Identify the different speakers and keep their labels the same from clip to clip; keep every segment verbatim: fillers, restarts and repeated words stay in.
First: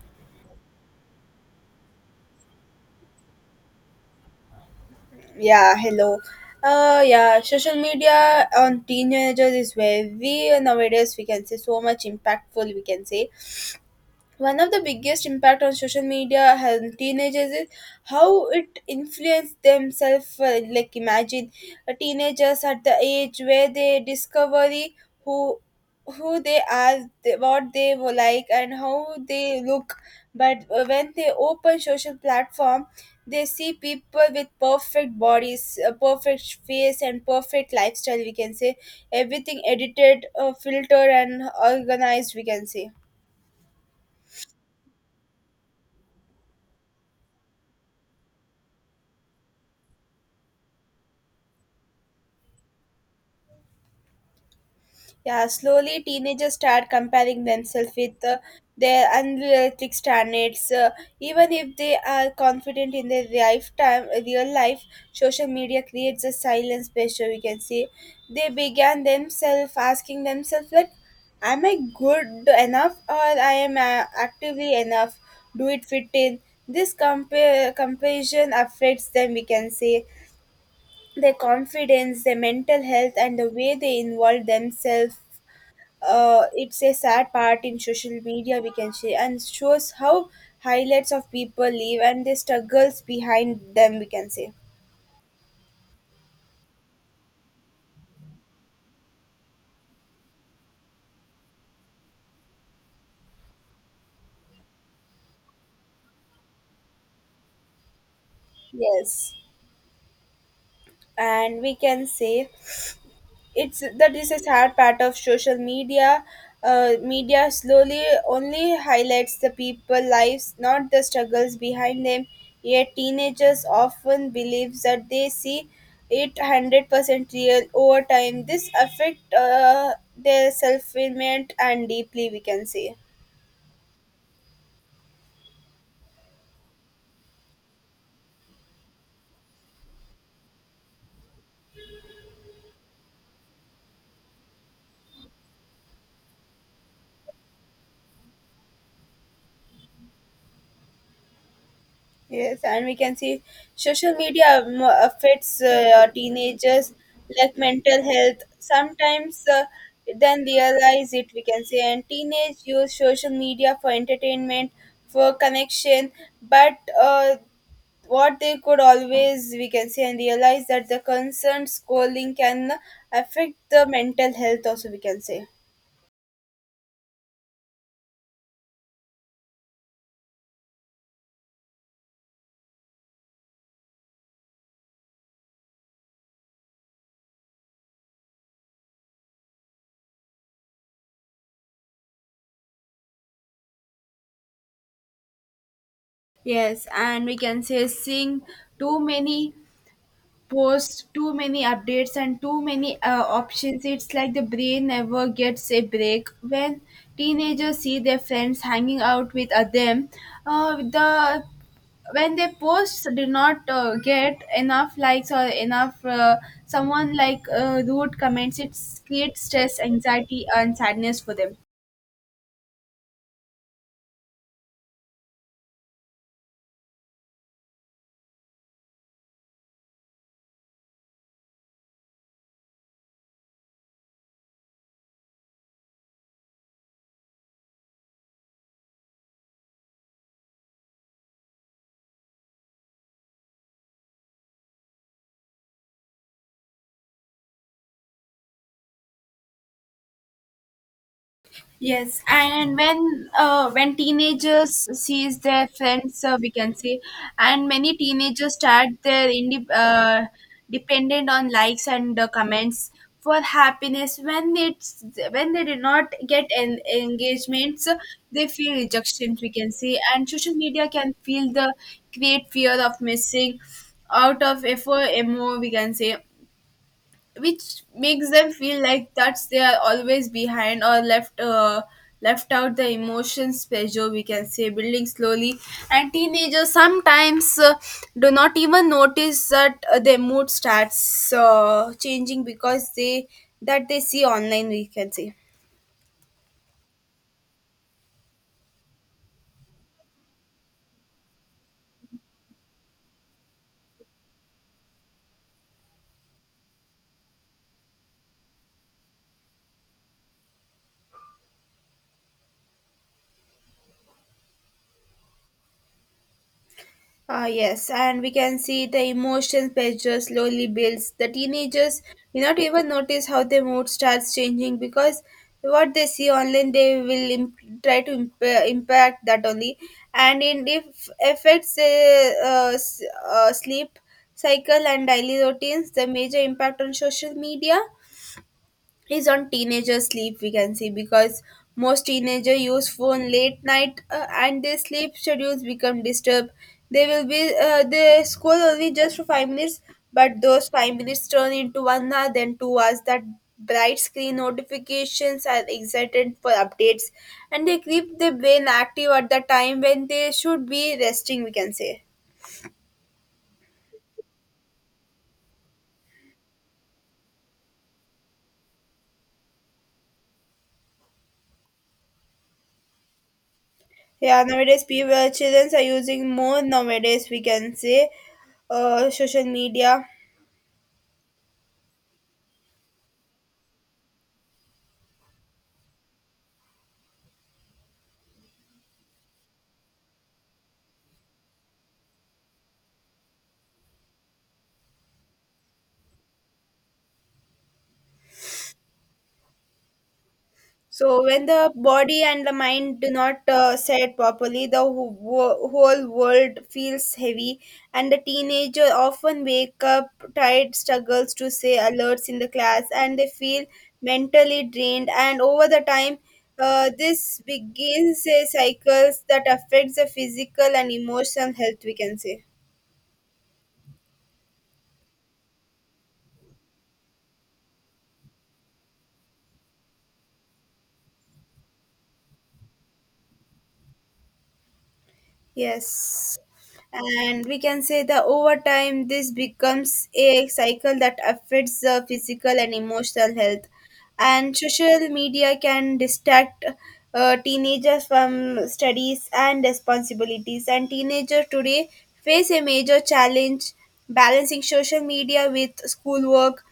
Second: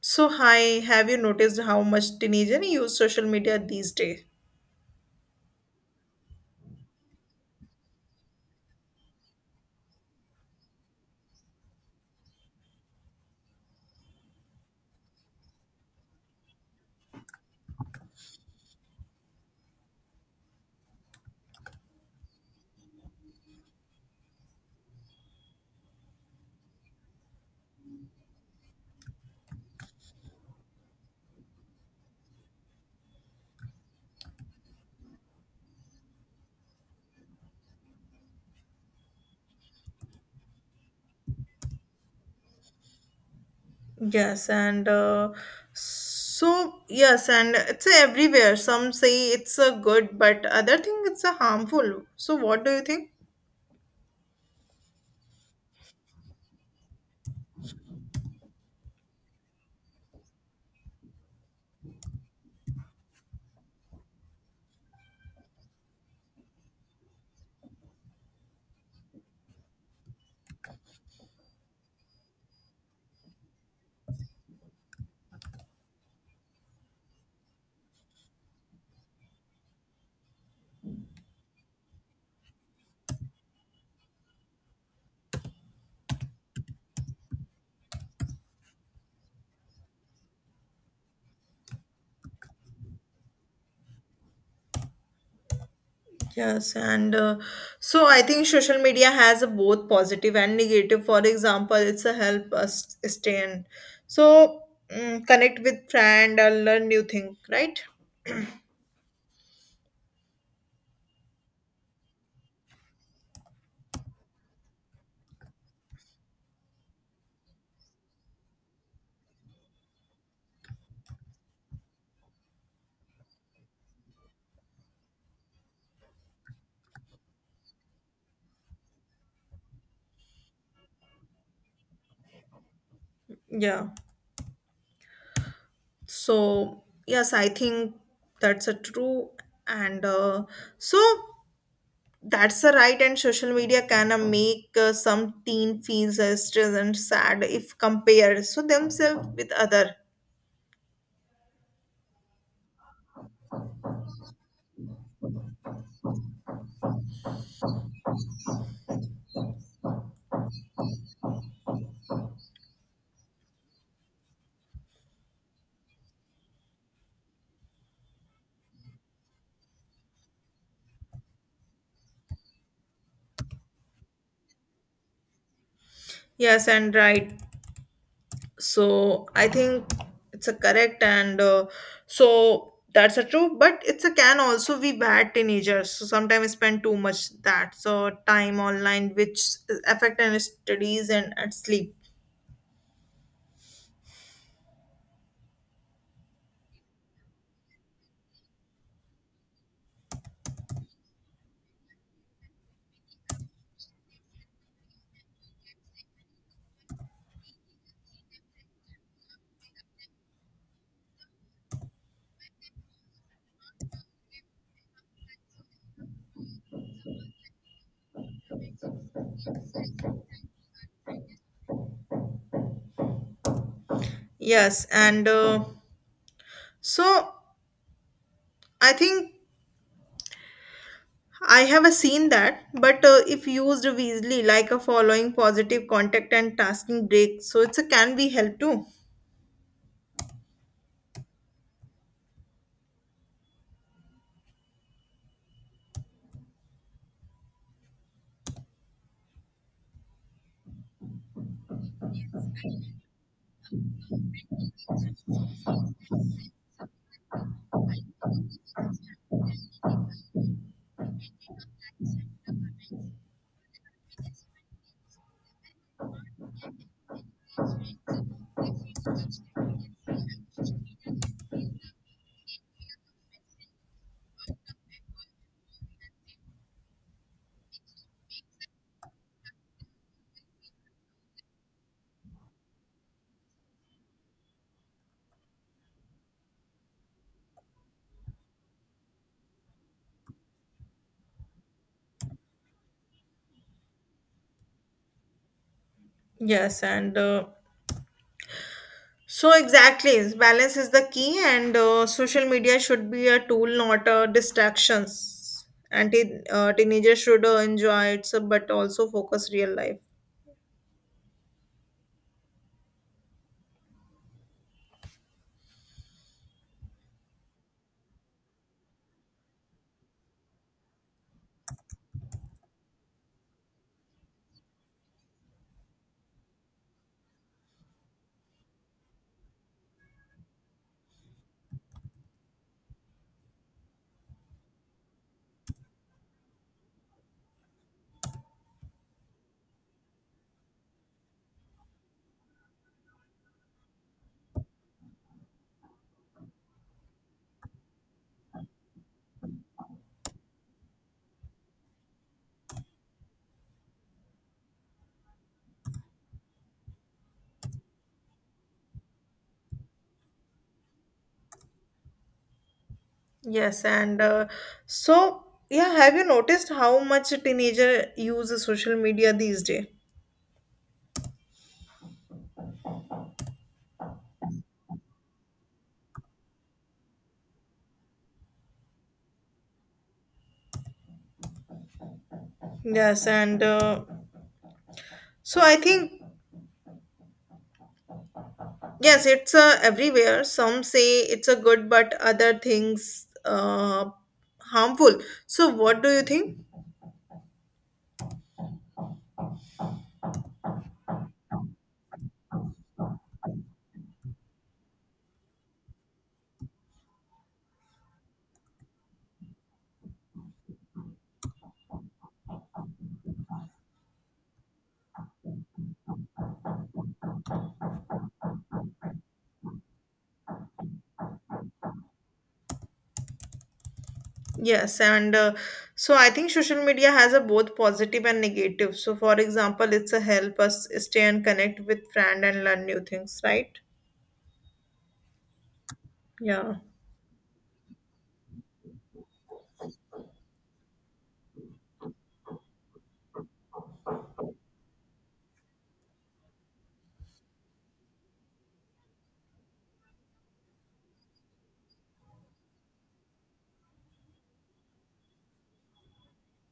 Speaker 1: So, hi, have you noticed how much teenagers use social media these days?
Speaker 2: Yeah, hello. Uh, yeah, social media on teenagers is where we nowadays we can say so much impactful. We can say one of the biggest impact on social media has teenagers is how it influences themselves. Uh, like imagine uh, teenagers at the age where they discover the- who who they are, they, what they were like, and how they look. But uh, when they open social platform, they see people with perfect bodies, a perfect face, and perfect lifestyle. We can say everything edited, uh, filtered, and organized, we can say.
Speaker 1: Yes, and uh, so yes, and it's everywhere. Some say it's a good, but other think it's a harmful. So, what do you think?
Speaker 2: Yeah, slowly teenagers start comparing themselves with uh, their unrealistic standards. Uh, even if they are confident in their lifetime, real life, social media creates a silence pressure. We can see they began themselves asking themselves like, "Am I good enough, or I am uh, actively enough? Do it fit in?" This compare comparison affects them. We can say their confidence, their mental health, and the way they involve themselves, uh, it's a sad part in social media, we can say, and shows how highlights of people live and their struggles behind them, we can say.
Speaker 1: Yes, and uh, so I think social media has a both positive and negative. For example, it's a help us stay in, so mm, connect with friend or learn new thing, right?
Speaker 2: Yes, and we can say it's that is a sad part of social media. Uh, media slowly only highlights the people lives, not the struggles behind them. Yet teenagers often believe that they see it one hundred percent real. Over time, this affect uh, their self-image and deeply, we can say.
Speaker 1: Yeah. So, yes, I think that's a true. And uh, so that's the right. And social media can uh, make uh, some teen feels uh, stressed and sad if compared so themselves with other.
Speaker 2: Yes, and we can see social media um, affects uh, teenagers like mental health. Sometimes uh, then realize it, we can say, and teenage use social media for entertainment, for connection. But uh, what they could always, we can say, and realize that the concerned scrolling can affect the mental health also, we can say.
Speaker 1: Yes, and right. So I think it's a correct and uh, so that's a true. But it's a can also be bad teenagers. So sometimes spend too much that so time online, which affect and studies and at sleep.
Speaker 2: Yes, and we can say seeing too many post, too many updates, and too many uh, options, it's like the brain never gets a break. When teenagers see their friends hanging out with uh, them uh, the when their posts did not uh, get enough likes, or enough uh, someone like uh, rude comments, it creates stress, anxiety, and sadness for them.
Speaker 1: Yes, and. Uh, So I think I have a seen that, but uh, if used wisely, like a following positive contact and tasking break, so it's a can be help too.
Speaker 2: Yes, and when uh, when teenagers sees their friends, uh, we can say, and many teenagers start their indep uh, dependent on likes and uh, comments for happiness. When it's when they did not get en- engagements, they feel rejections, we can say, and social media can feel the great fear of missing out of effort. Emo, we can say, which makes them feel like that's they are always behind or left uh, left out. The emotions pressure, we can say, building slowly, and teenagers sometimes uh, do not even notice that uh, their mood starts uh, changing because they that they see online, we can say.
Speaker 1: Yes, and uh, so exactly, balance is the key, and uh, social media should be a tool, not a distractions. And teen uh, teenagers should uh, enjoy it, so- but also focus real life.
Speaker 2: Ah, yes, and we can see the emotion pressure slowly builds. The teenagers will not even notice how their mood starts changing because what they see online, they will imp- try to imp- impact that only, and it if affects their uh, s- uh, sleep cycle and daily routines. The major impact on social media is on teenager sleep, we can see, because most teenager use phone late night, uh, and their sleep schedules become disturbed. They will be uh, they scroll only just for five minutes, but those five minutes turn into one hour, then two hours. That bright screen notifications are excited for updates, and they keep their brain active at the time when they should be resting, we can say.
Speaker 1: Yes, and uh, so yeah, have you noticed how much a teenager uses social media these days?
Speaker 2: Yeah, nowadays people children are using more nowadays, we can say, uh, social media.
Speaker 1: Yes, and uh, So I think yes, it's uh, everywhere. Some say it's a good, but other things uh, harmful. So what do you think?
Speaker 2: So when the body and the mind do not uh, set properly, the wh- wh- whole world feels heavy, and the teenager often wake up tired, struggles to stay alerts in the class, and they feel mentally drained. And over the time, uh, this begins a cycles that affects the physical and emotional health, we can say.
Speaker 1: Yes, and uh, so I think social media has a both positive and negative. So for example, it's a help us stay and connect with friend and learn new things, right?
Speaker 2: Yes.
Speaker 1: Yeah.
Speaker 2: And we can say that over time, this becomes a cycle that affects the physical and emotional health. And social media can distract uh, teenagers from studies and responsibilities. And teenagers today face a major challenge balancing social media with schoolwork,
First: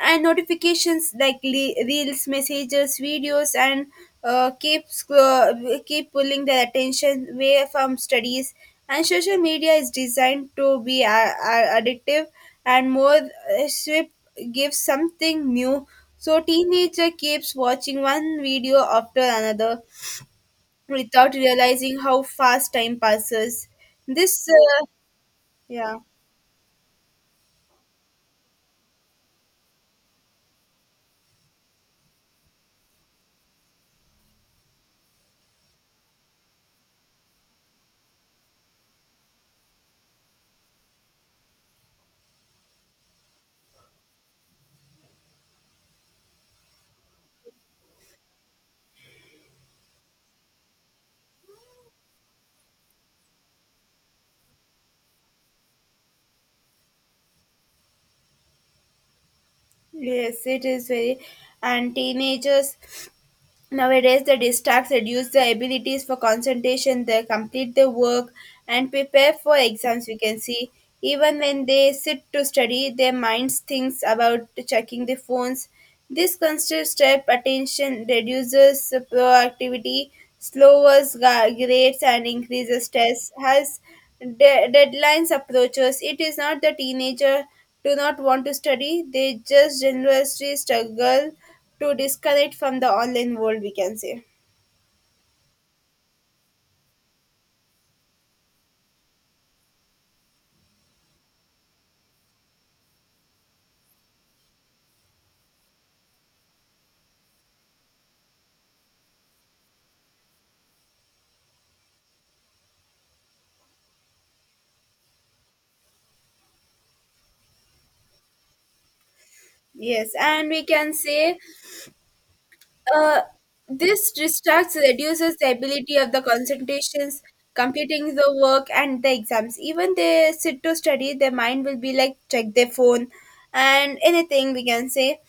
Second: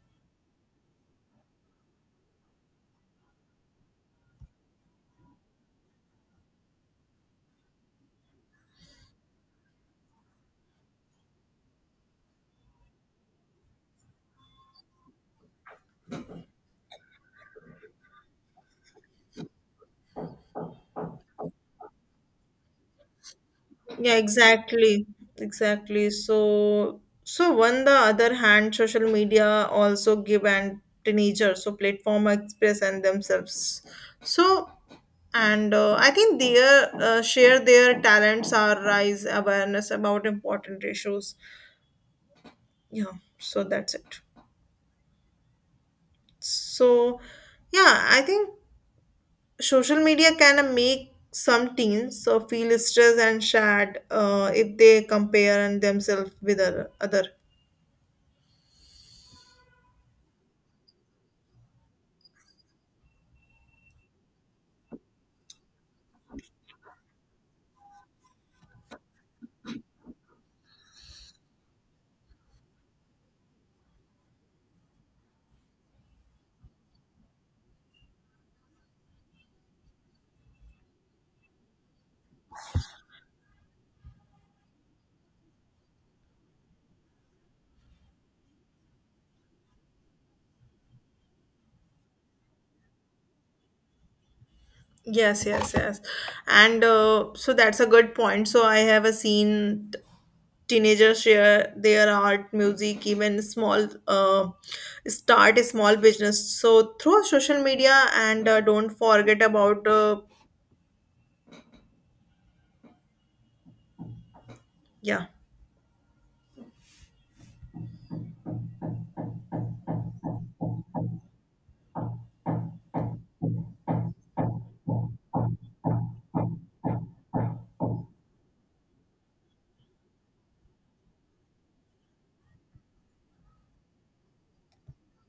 Speaker 2: and notifications like le- reels, messages, videos, and uh, keeps uh, keep pulling their attention away from studies. And social media is designed to be a- a- addictive, and more uh, swift gives something new, so teenager keeps watching one video after another without realizing how fast time passes.
Speaker 1: Yeah,
Speaker 2: This uh,
Speaker 1: exactly.
Speaker 2: Yeah,
Speaker 1: Exactly. So so on the other hand, social media also give and teenagers so platform express and themselves. So and uh, I think their uh, share their talents or raise awareness about important issues, yeah, so that's it, so yeah, I think social media kind of make some teens so feel stressed and sad uh, if they compare and themselves with other, other.
Speaker 2: yes, it is very. And teenagers nowadays, the distracts reduce the abilities for concentration, they complete their work and prepare for exams, we can see. Even when they sit to study, their minds thinks about checking the phones. This constant step attention reduces proactivity, slows ga- grades, and increases stress. As de- deadlines approaches, it is not the teenager do not want to study; they just generously struggle to disconnect from the online world, we can say.
Speaker 1: Yes, yes, yes. And uh, so that's a good point. So I have a seen t- teenagers share their art, music, even small uh, start a small business. So through social media and uh, don't forget about uh, yeah,
Speaker 2: Yes, and we can say uh, this distracts reduces the ability of the concentrations, completing the work and the exams. Even they sit to study, their mind will be like check their phone and anything, we can say.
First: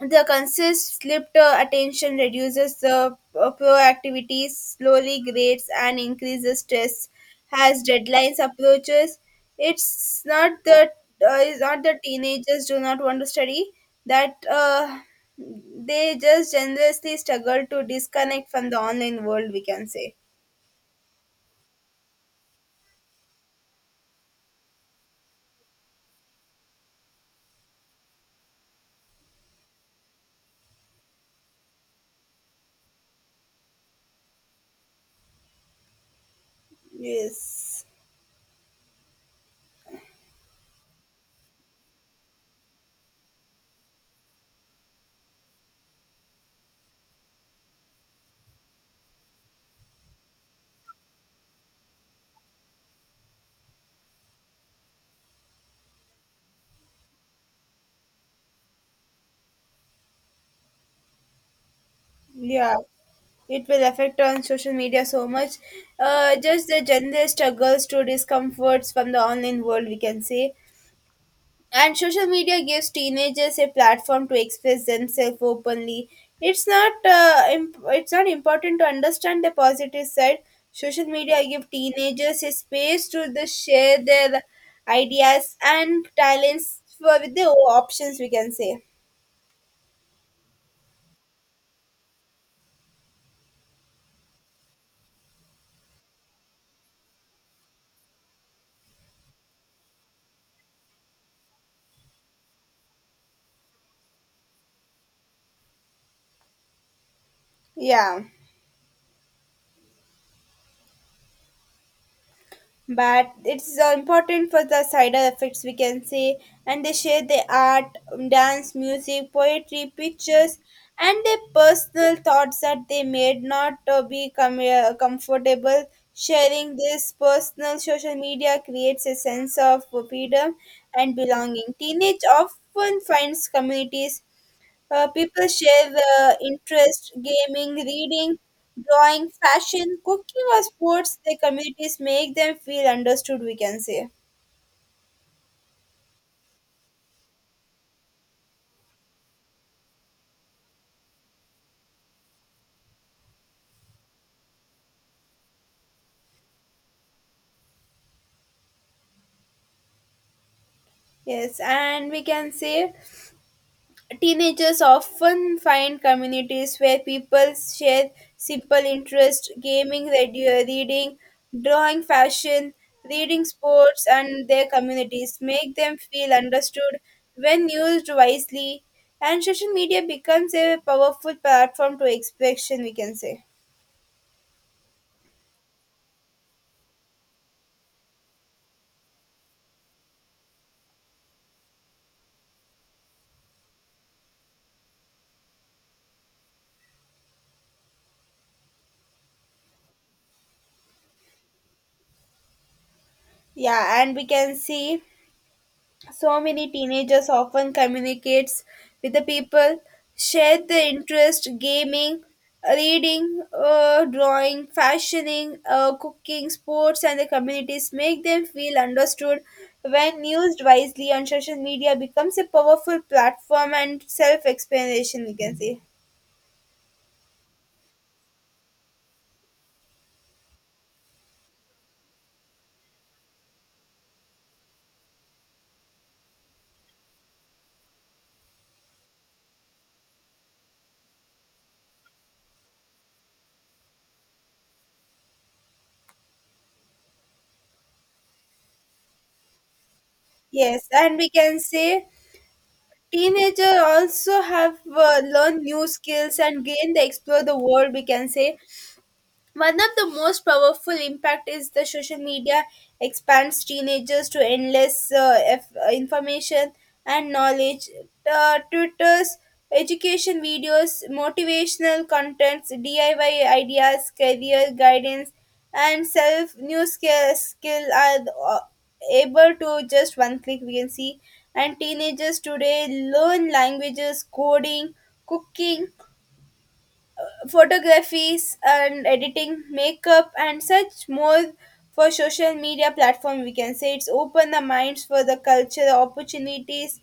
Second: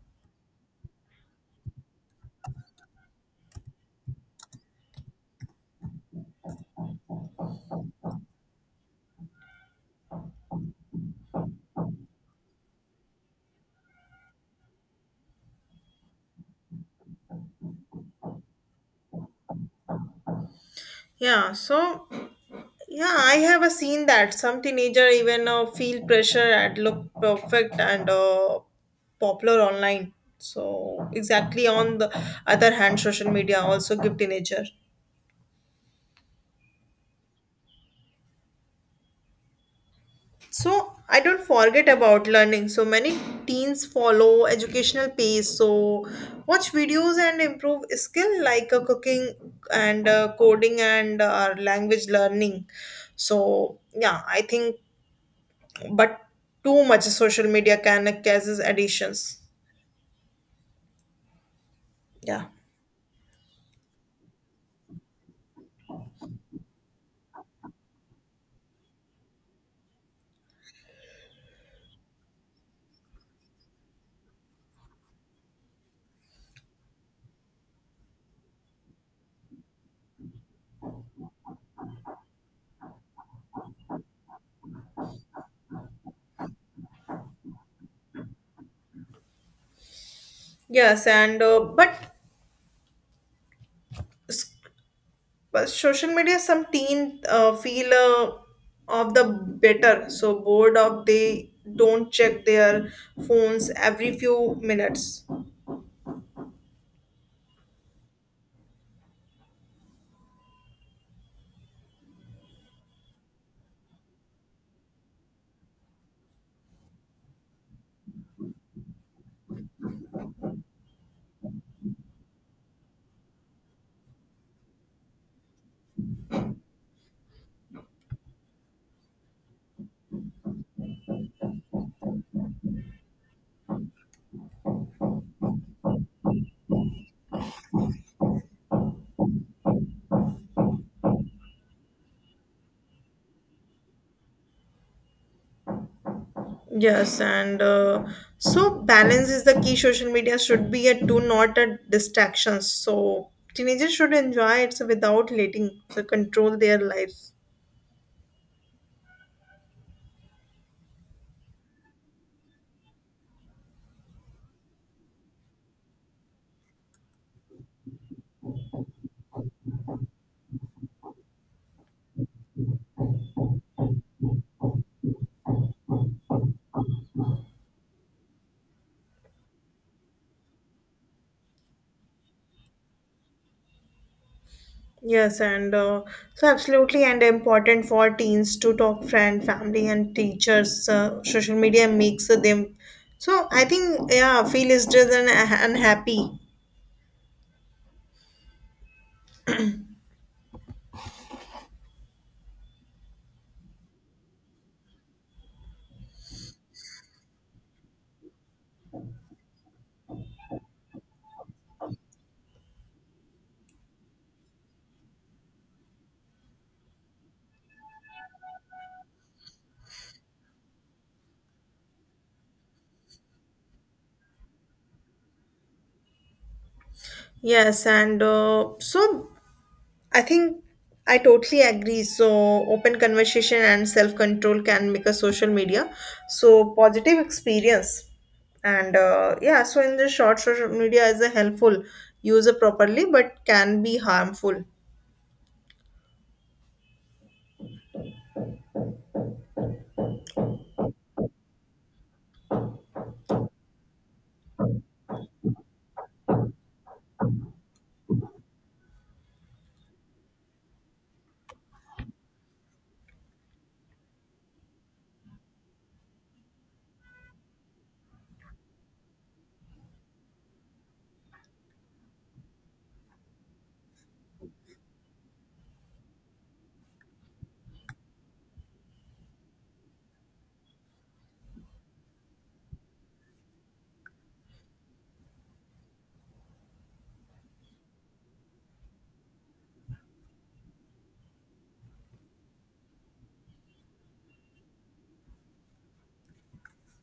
Speaker 2: The consist slipped uh, attention reduces the uh, proactivity, slowly grades, and increases stress. As deadlines approaches, it's not that uh, it's not that teenagers do not want to study. That uh, They just generously struggle to disconnect from the online world, we can say.
Speaker 1: yeah. So yeah, I have a seen that some teenager even uh, feel pressure and look perfect and uh, popular online. So exactly on the other hand, social media also give teenager.
Speaker 2: Yes,
Speaker 1: So I don't forget about learning. So many teens follow educational pace. So watch videos and improve skill like uh, cooking and uh, coding and uh, language learning. So yeah, I think but too much social media can causes additions. Yeah.
Speaker 2: yeah. It will affect on social media so much. Uh, just the general struggles to discomforts from the online world, we can say. And social media gives teenagers a platform to express themselves openly. It's not uh, imp- it's not important to understand the positive side. Social media give teenagers a space to the share their ideas and talents for with the options, we can say.
Speaker 1: Yes, and uh, but s- but social media some teen uh, feel uh, of the better so bored of they don't check their phones every few minutes.
Speaker 2: Yeah. but it's uh, important for the side effects, we can say. And they share their art, um, dance, music, poetry, pictures, and their personal thoughts that they may not uh, be com- uh, comfortable sharing this personal. Social media creates a sense of freedom and belonging. Teenage often finds communities, uh, people share their interest, gaming, reading, drawing, fashion, cooking, or sports. Their communities make them feel understood, we can say.
Speaker 1: Yes and uh, so balance is the key, social media should be a do not a distraction, so teenagers should enjoy it so without letting so control their lives.
Speaker 2: Yes, and we can say teenagers often find communities where people share simple interests: gaming, radio, reading, drawing, fashion, reading, sports, and their communities make them feel understood when used wisely. And social media becomes a powerful platform to expression, we can say.
Speaker 1: Yes, and uh, so absolutely, and important for teens to talk friend, family, and teachers. Uh, social media makes them. So I think yeah, feel is just an unhappy.
Speaker 2: Yeah, and we can see so many teenagers often communicates with the people share the interest gaming, reading, uh, drawing, fashioning, uh, cooking, sports, and the communities make them feel understood when used wisely on social media. Becomes a powerful platform and self-explanation, we can say.
Speaker 1: Yes, and uh, so I think I totally agree. So open conversation and self control can make a social media so positive experience. And uh, yeah, so in the short, social media is a helpful, use it properly, but can be harmful.
Speaker 2: Yes, and we can say teenagers also have uh, learned new skills and gain the explore the world, we can say. One of the most powerful impact is the social media expands teenagers to endless uh, f- uh, information and knowledge. Uh, tutors, education videos, motivational contents, D I Y ideas, career guidance, and self new skill, skill are uh, able to just one click, we can see. And teenagers today learn languages, coding, cooking, photographies and editing, makeup, and such more for social media platform. We can say it's open the minds for the culture opportunities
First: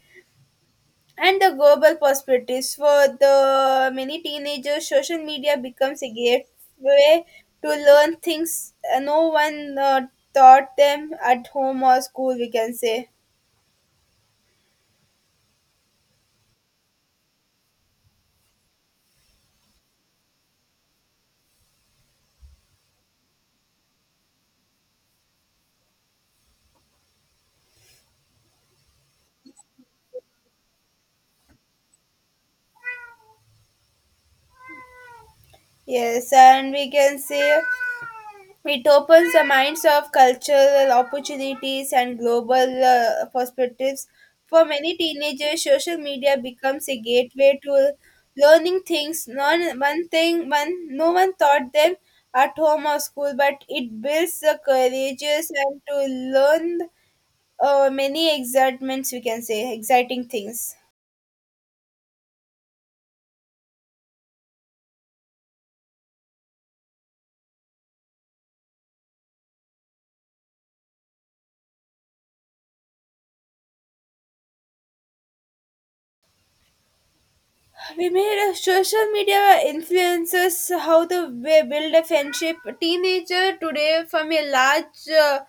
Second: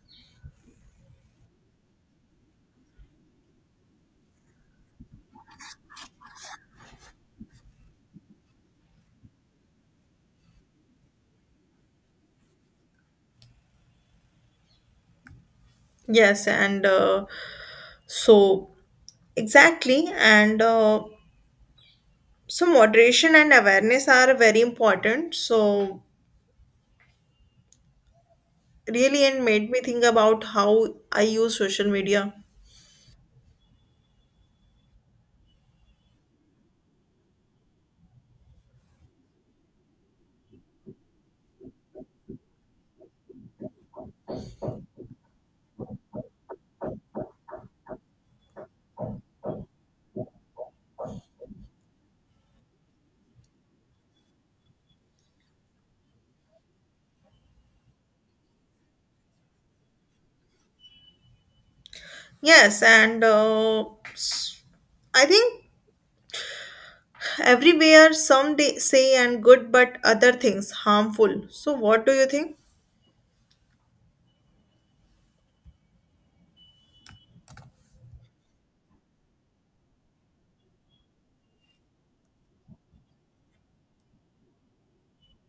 Speaker 2: and the global perspectives. For the many teenagers, social media becomes a gateway to learn things uh, no one uh, taught them at home or school, we can say.
Speaker 1: Yes, and uh, so exactly, and uh, so moderation and awareness are very important. So really, it made me think about how I use social media.
Speaker 2: Yes, and we can say it opens the minds of cultural opportunities and global uh, perspectives. For many teenagers, social media becomes a gateway to learning things non one thing one no one taught them at home or school, but it builds the courageous and to learn uh, many excitements, we can say, exciting things.
Speaker 1: Yes, and uh, s- I think everywhere some day say and good, but other things harmful. So what do you think?
Speaker 2: We made a social media influences how the way build a friendship. Teenager today from a large uh,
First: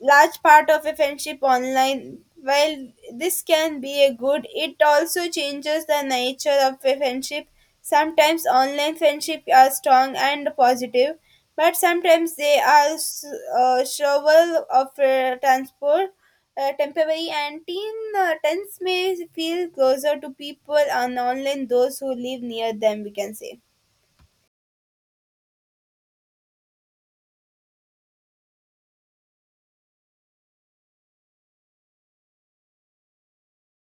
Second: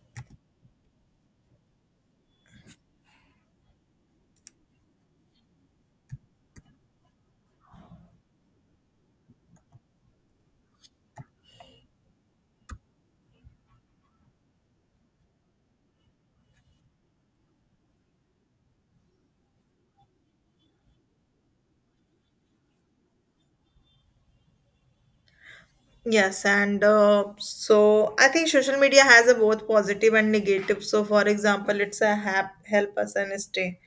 Speaker 2: large part of a friendship online. While this can be a good, it also changes the nature of a friendship. Sometimes online friendships are strong and positive, but sometimes they are s- uh, shovel of uh, transport, uh, temporary, and teen uh, tens may feel closer to people on online those who live near them, we can say.
Speaker 1: Yes, and uh, so I think social media has a both positive and negative. So, for example, it's a hap- help us and stay,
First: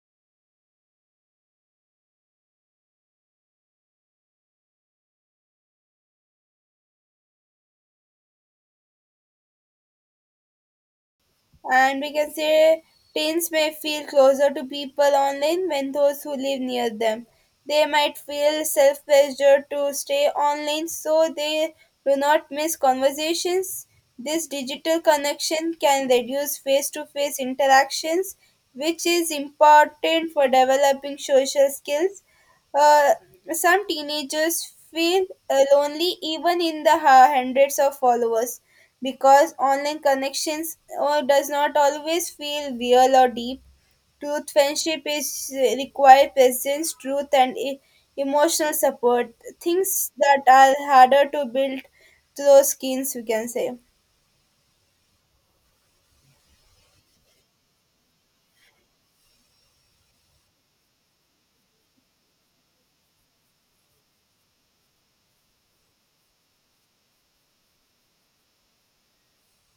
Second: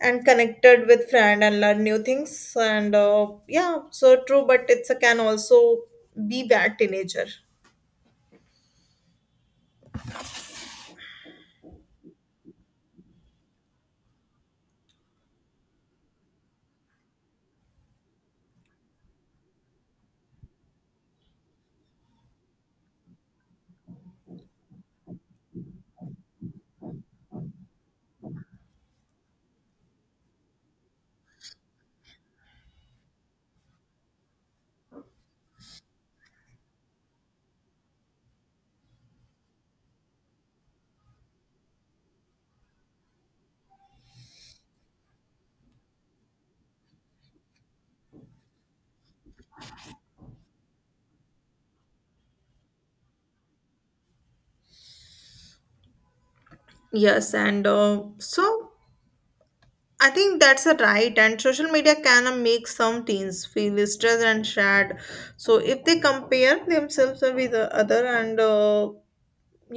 Speaker 1: and connected with friend and learn new things, and uh, yeah, so true, but it's a can also be bad teenager.
Speaker 2: And we can say teens may feel closer to people online when those who live near them. They might feel self pressure to stay online so they do not miss conversations. This digital connection can reduce face to face interactions, which is important for developing social skills. Uh, some teenagers feel uh, lonely even in the ha- hundreds of followers because online connections uh, does not always feel real or deep. Truth friendship is uh, require presence, truth, and e- emotional support. Things that are harder to build through skins, we can say.
Speaker 1: Yes and uh, so i think that's a right, and social media can uh, make some teens feel stressed and sad so if they compare themselves with the other, and uh,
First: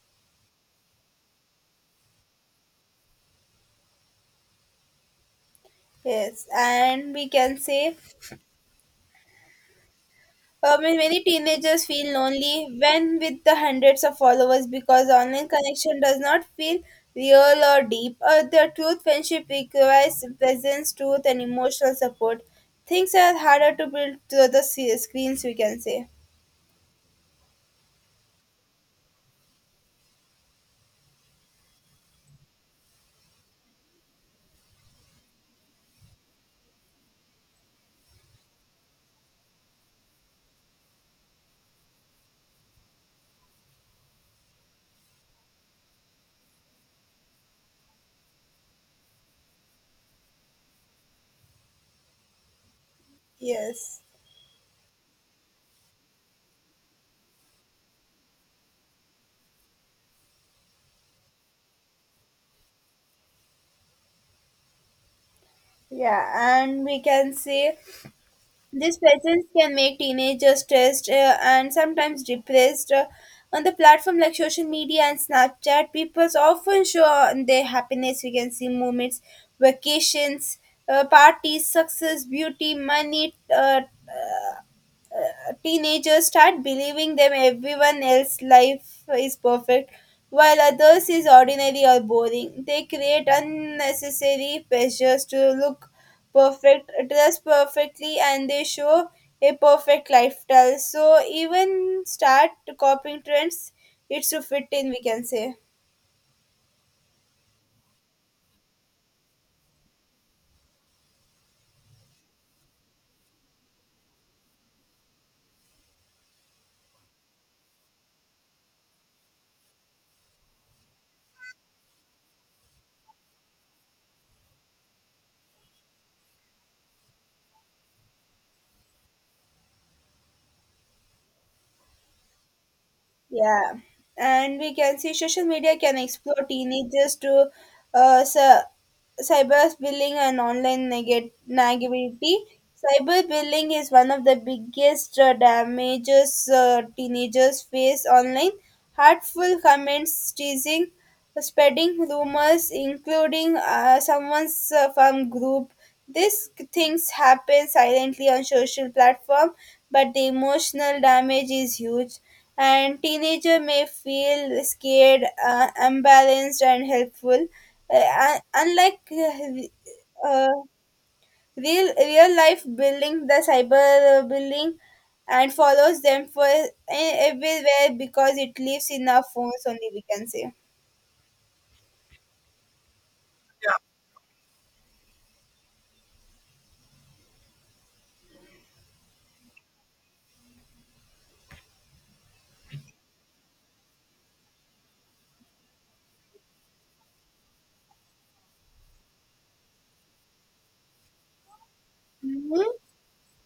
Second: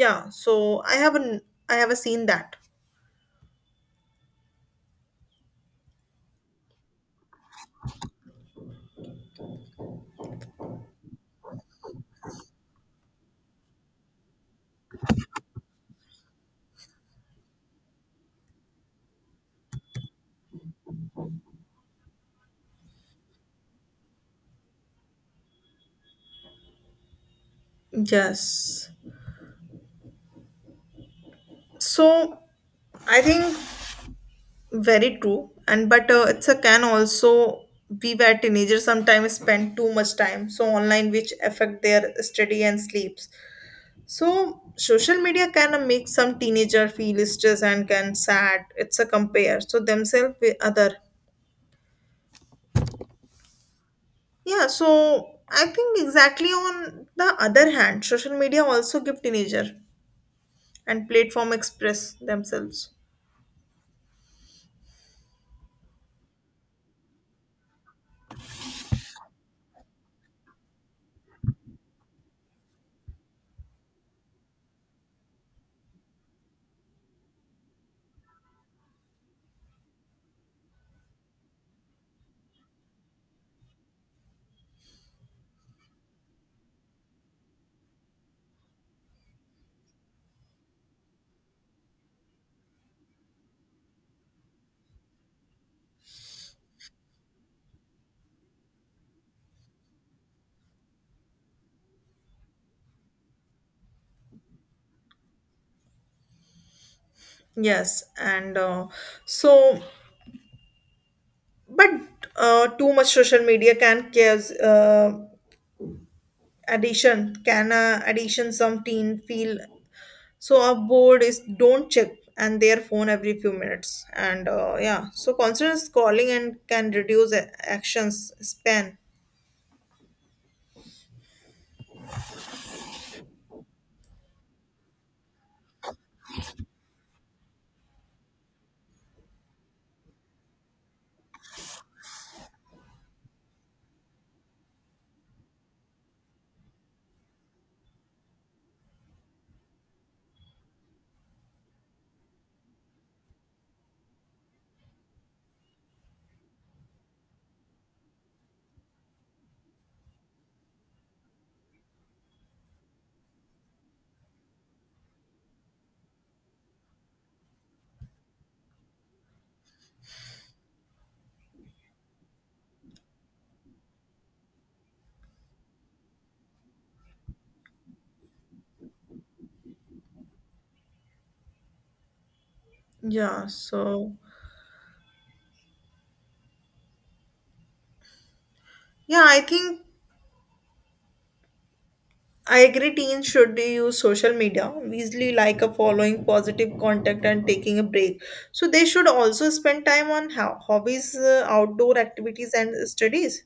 Speaker 1: yeah, so I haven't, I have seen that.
Speaker 2: Yes, and we can say Um, and many teenagers feel lonely when with the hundreds of followers because online connection does not feel real or deep. Uh, the truth friendship requires presence, truth, and emotional support. Things are harder to build through the se- screens, we can say.
Speaker 1: Yes so i think very true. And but uh, it's a can also we were teenagers sometimes spend too much time so online, which affect their study and sleeps. So social media can uh, make some teenager feel stressed and can sad. It's a compare so themselves with other.
Speaker 2: Yes.
Speaker 1: Yeah. So I think exactly on the other hand, social media also give teenager and platform express themselves.
Speaker 2: Yeah, and we can say these presence can make teenagers stressed uh, and sometimes depressed. Uh, on the platform like social media and Snapchat, people often show on their happiness. We can see moments, vacations, uh, parties, success, beauty, money, uh, teenagers start believing them everyone else's life is perfect while others is ordinary or boring. They create unnecessary pressures to look perfect, dress perfectly, and they show a perfect lifestyle. So even start copying trends, it's to fit in, we can say.
Speaker 1: Yes, and uh, so but uh, Too much social media can cause uh, addiction can uh, addiction, some teen feel so our board is don't check and their phone every few minutes, and uh, yeah, so constant scrolling and can reduce a- actions span.
Speaker 2: Yeah, and we can see social media can explore teenagers to uh, cy- cyberbullying and online neg- negativity. Cyberbullying is one of the biggest uh, damages uh, teenagers face online. Hurtful comments, teasing, spreading rumors, including uh, someone's uh, from group. These things happen silently on social platform, but the emotional damage is huge and teenager may feel scared, uh, unbalanced, and helpful. Uh, un- unlike uh, uh, real real life bullying, the cyber bullying and follows them for e- everywhere because it lives in our phones only. We can say.
Speaker 1: Yeah so yeah i think I agree teens should use social media easily, like a following positive contact and taking a break, so they should also spend time on ho- hobbies, uh, outdoor activities
Speaker 2: Mhm.
Speaker 1: and studies.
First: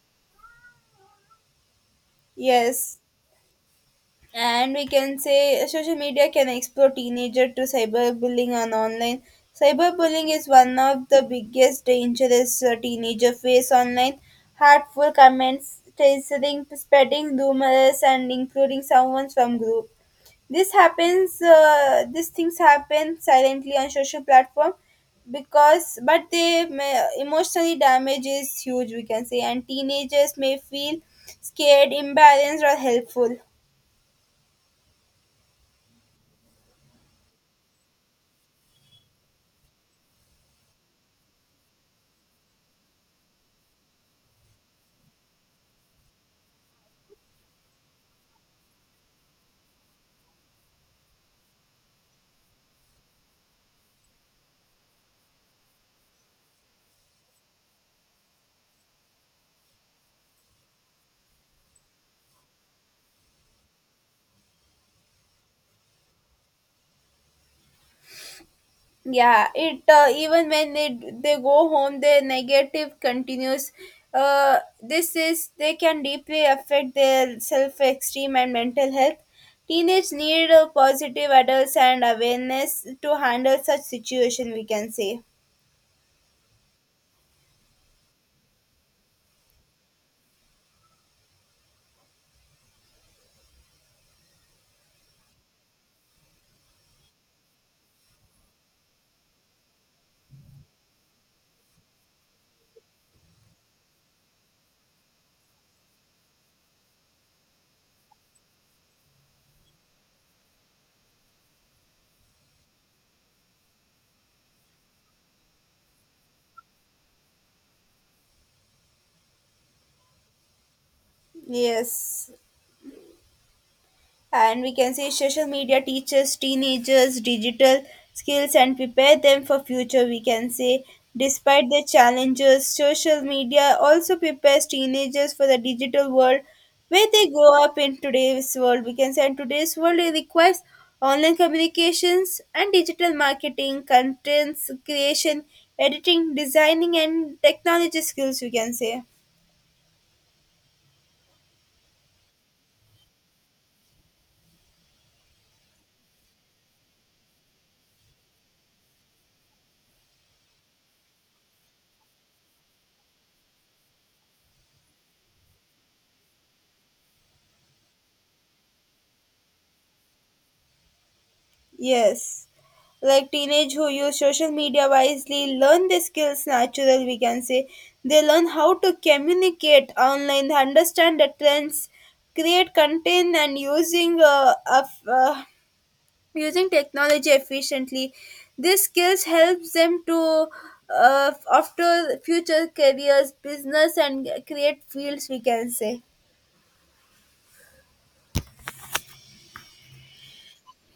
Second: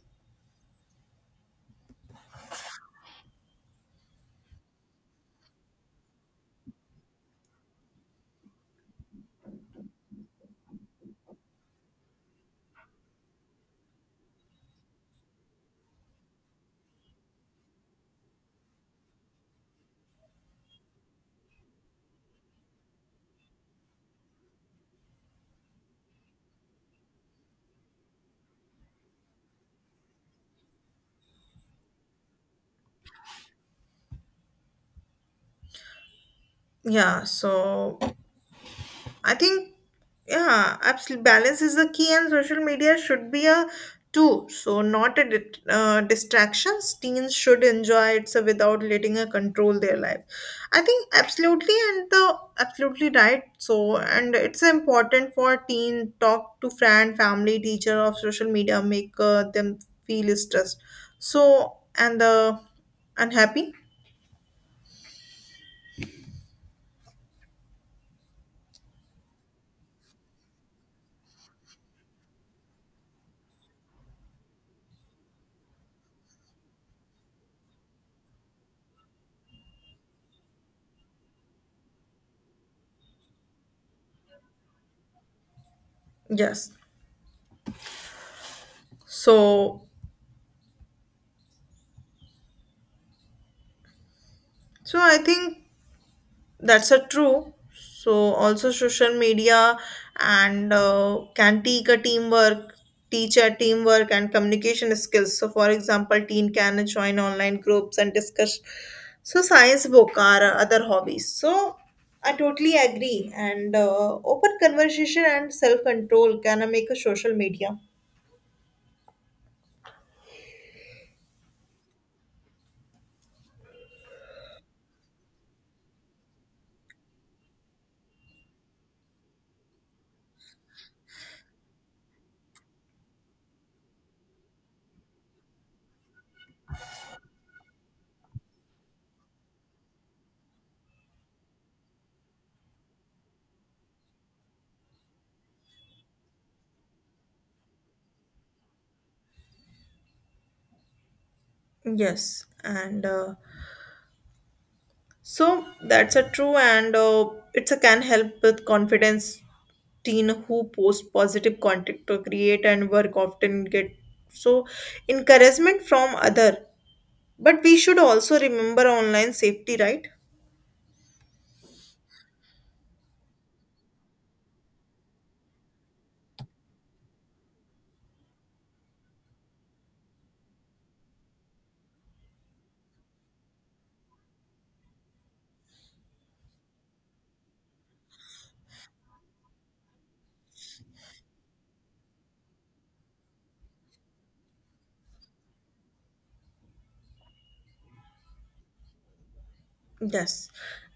Speaker 2: Yes. And we can say uh, social media can explore teenager to cyberbullying and online. Cyberbullying is one of the biggest dangers uh, teenager face online. Hurtful comments, teasing, spreading rumors, and including someone from group. This happens. Uh, these things happen silently on social platform because, but they may, emotionally damage is huge. We can say, and teenagers may feel scared, embarrassed, or helpful.
Speaker 1: Yeah, so I think yeah, absolute balance is the key, and social media should be a tool, so not a dit uh, distractions. Teens should enjoy it so without letting it control their life. I think absolutely, and the absolutely right. So, and it's important for teen talk to friend, family, teacher of social media, make uh, them feel stressed. So and the unhappy.
Speaker 2: Yeah, it uh, even when they they go home their negative continues. Uh, this is they can deeply affect their self-esteem and mental health. Teenage need uh, positive adults and awareness to handle such situation, we can say.
Speaker 1: Yes. So so I think that's a true, so also social media and uh, can teach a teamwork teach a teamwork and communication skills, so for example, teen can join online groups and discuss so science book or other hobbies, so I totally agree, and uh, open conversation and self control can make a social media.
Speaker 2: Yes, and we can say social media teaches teenagers digital skills and prepare them for future, we can say. Despite the challenges, social media also prepares teenagers for the digital world where they grow up in today's world, we can say, and today's world it requires online communications and digital marketing contents creation, editing, designing, and technology skills, we can say.
Speaker 1: Yes and uh, So that's a true, and uh, it's a can help with confidence. Teen who post positive content to create and work often get so encouragement from other. But we should also remember online safety, right?
Speaker 2: Yes, like teenage who use social media wisely learn the skills natural, we can say. They learn how to communicate online, understand the trends, create content, and using uh, of, uh, using technology efficiently. These skills helps them to uh, after future careers, business, and create fields, we can say.
Speaker 1: Yes,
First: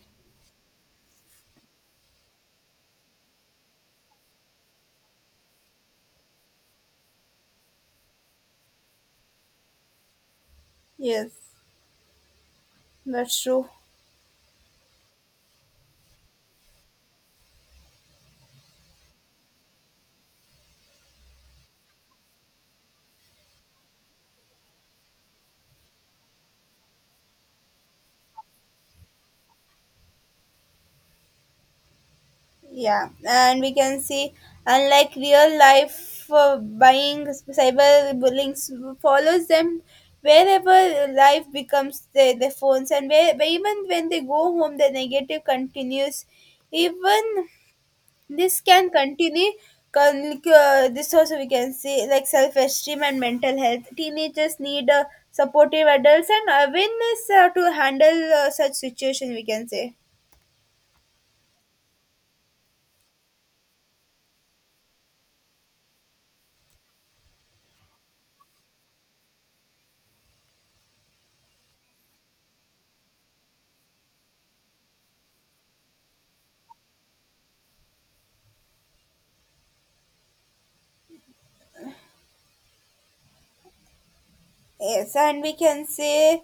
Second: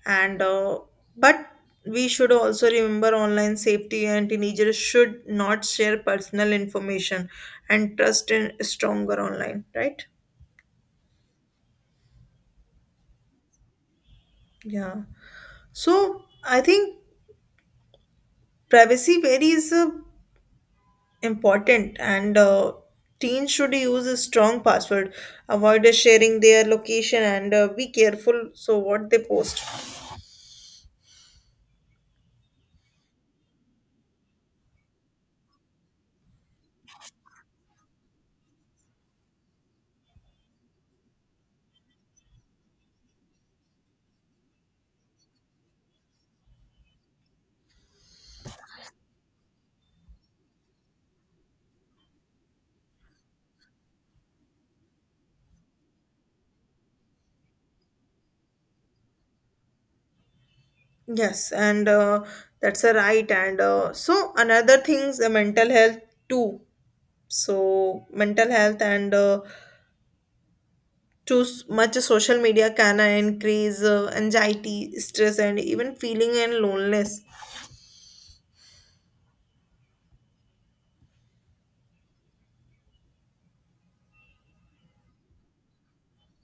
Speaker 1: and uh, but we should also remember online safety, and teenagers should not share personal information and trust in stronger online, right?
Speaker 2: Yes, that's true.
Speaker 1: Yeah. So I think privacy very is uh, important, and uh, teens should use a strong password, avoid uh, sharing their location, and uh, be careful so what they post.
Speaker 2: Yeah, and we can see, unlike real life uh, buying, cyberbullying s- follows them wherever life becomes their, their phones, and where, where even when they go home, the negative continues. Even this can continue. Con- Uh, this also we can see like self-esteem and mental health. Teenagers need uh, supportive adults and awareness uh, to handle uh, such situation. We can say.
Speaker 1: Yes and uh, That's a right, and uh, so another things the mental health too, so mental health and uh, too s- much social media can uh, increase uh, anxiety, stress, and even feeling and loneliness.
Speaker 2: Yes, and we can say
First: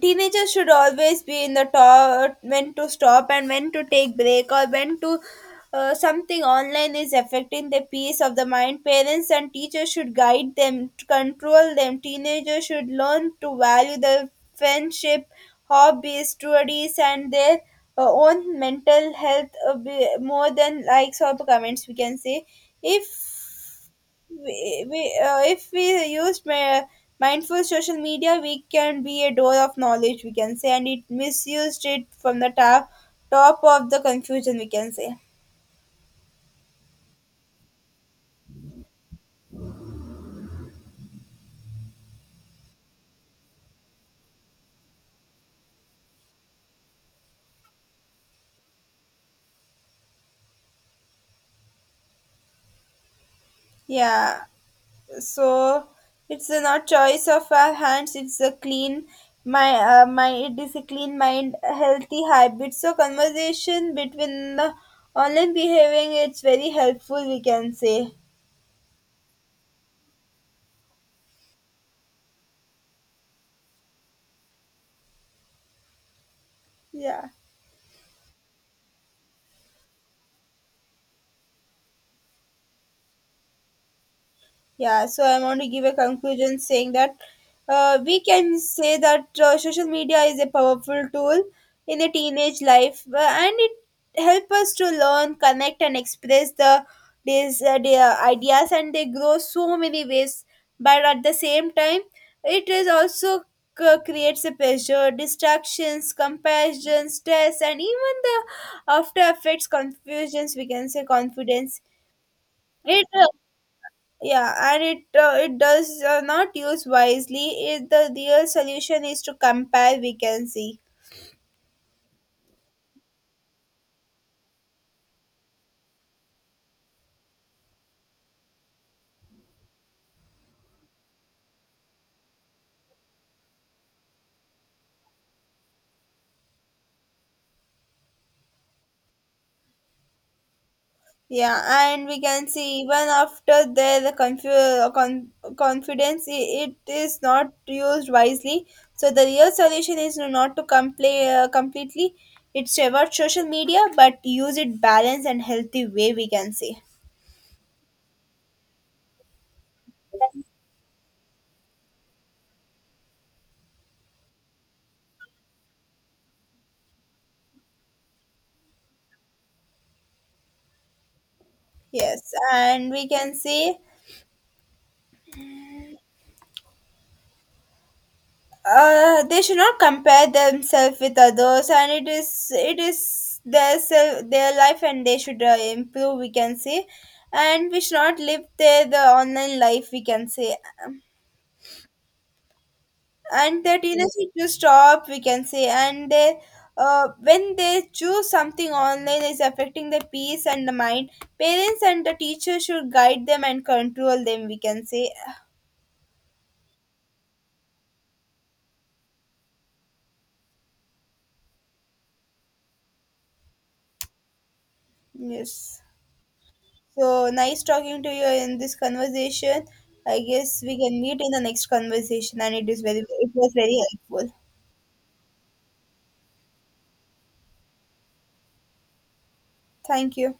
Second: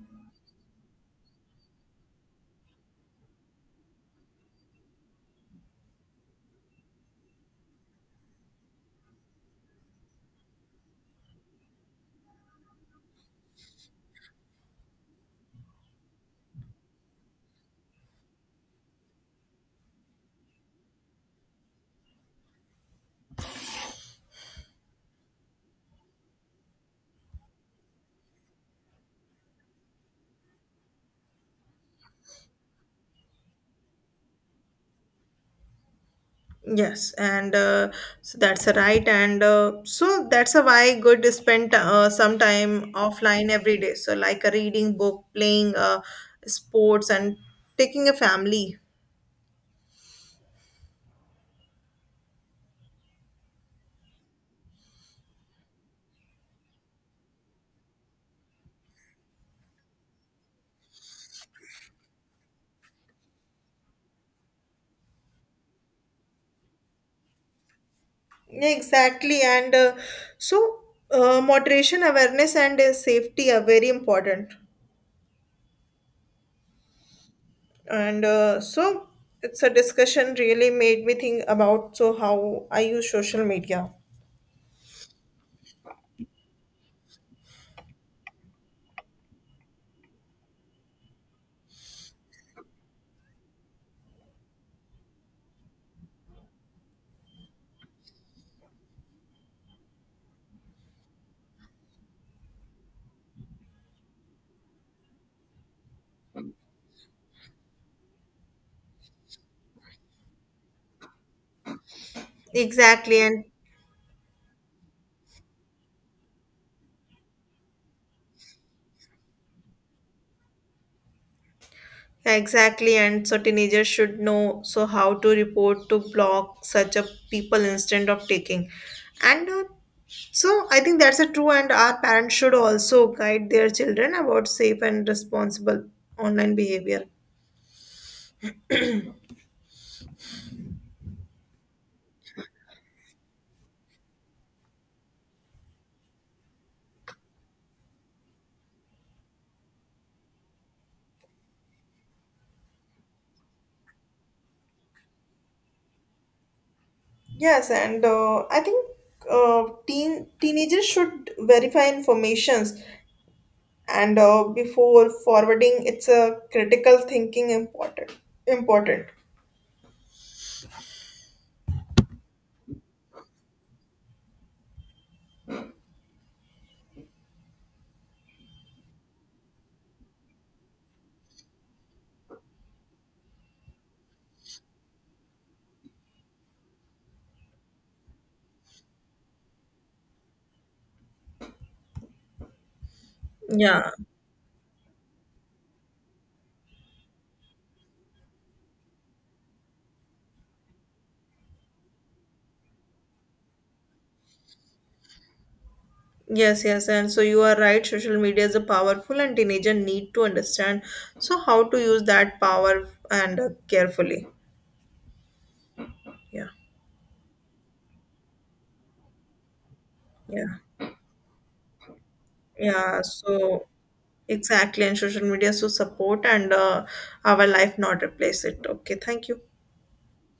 Speaker 2: teenagers should always be in the top when to stop and when to take break or when to uh, something online is affecting the peace of the mind. Parents and teachers should guide them to control them. Teenagers should learn to value the friendship, hobbies, studies, and their uh, own mental health, uh, be- more than likes or comments, we can say. If we, we uh, if we used ma- mindful social media, we can be a door of knowledge, we can say, and it misused it from the top, top of the confusion, we can say.
Speaker 1: Yes, and uh, so that's a right, and uh, so that's a why good to spend uh, some time offline every day. So like a reading book, playing uh, sports, and taking a family.
Speaker 2: Yeah, so it's a not choice of our hands. It's a clean my uh, my it is a clean mind, a healthy habit. So conversation between the online behaving, it's very helpful. We can say.
Speaker 1: Yeah, exactly, and uh, so uh, moderation, awareness, and uh, safety are very important.
Speaker 2: Yeah.
Speaker 1: And uh, so it's a discussion really made me think about so how I use social media.
Speaker 2: Yeah, so I want to give a conclusion saying that uh, we can say that uh, social media is a powerful tool in a teenage life, uh, and it help us to learn, connect, and express the these uh, their ideas and they grow so many ways. But at the same time, it is also c- creates a pressure, distractions, comparisons, stress, and even the after effects, confusions. We can say confidence. It
Speaker 1: Exactly,
Speaker 2: uh,
Speaker 1: and
Speaker 2: yeah and it uh, it does uh, not use wisely it, the real solution is to compare, we can see.
Speaker 1: exactly, and so teenagers should know so how to report to block such a people instead of taking. And uh, so I think that's a true, and our parents should also guide their children about safe and responsible online behavior.
Speaker 2: Yeah, and we can see even after the, the confu- uh, con- confidence it, it is not used wisely, so the real solution is no, not to compla- uh, completely it's about social media, but use it balanced and healthy way, we can see.
Speaker 1: Yes, and uh, I think uh, teen teenagers should verify informations and uh, before forwarding, it's a critical thinking important important.
Speaker 2: Yes, and we can see uh, they should not compare themselves with others, and it is it is their self, their life, and they should uh, improve, we can say. And we should not live their the online life, we can say. And their
Speaker 1: Yeah.
Speaker 2: teenagers need to stop, we can say, and they uh, when they choose something online is affecting the peace and the mind, parents and the teacher should guide them and control them, we can say.
Speaker 1: Yes, yes, and so you are right. Social media is a powerful, and teenager need to understand. So how to use that power and uh, carefully.
Speaker 2: Yes.
Speaker 1: Yeah,
Speaker 2: So nice talking to you in this conversation. I
Speaker 1: yeah,
Speaker 2: guess we can meet in the next conversation, and it is very,
Speaker 1: yeah.
Speaker 2: it was
Speaker 1: So
Speaker 2: very helpful.
Speaker 1: exactly, and social media so support and uh, our life, not replace it. Okay, thank you.
Speaker 2: Thank you.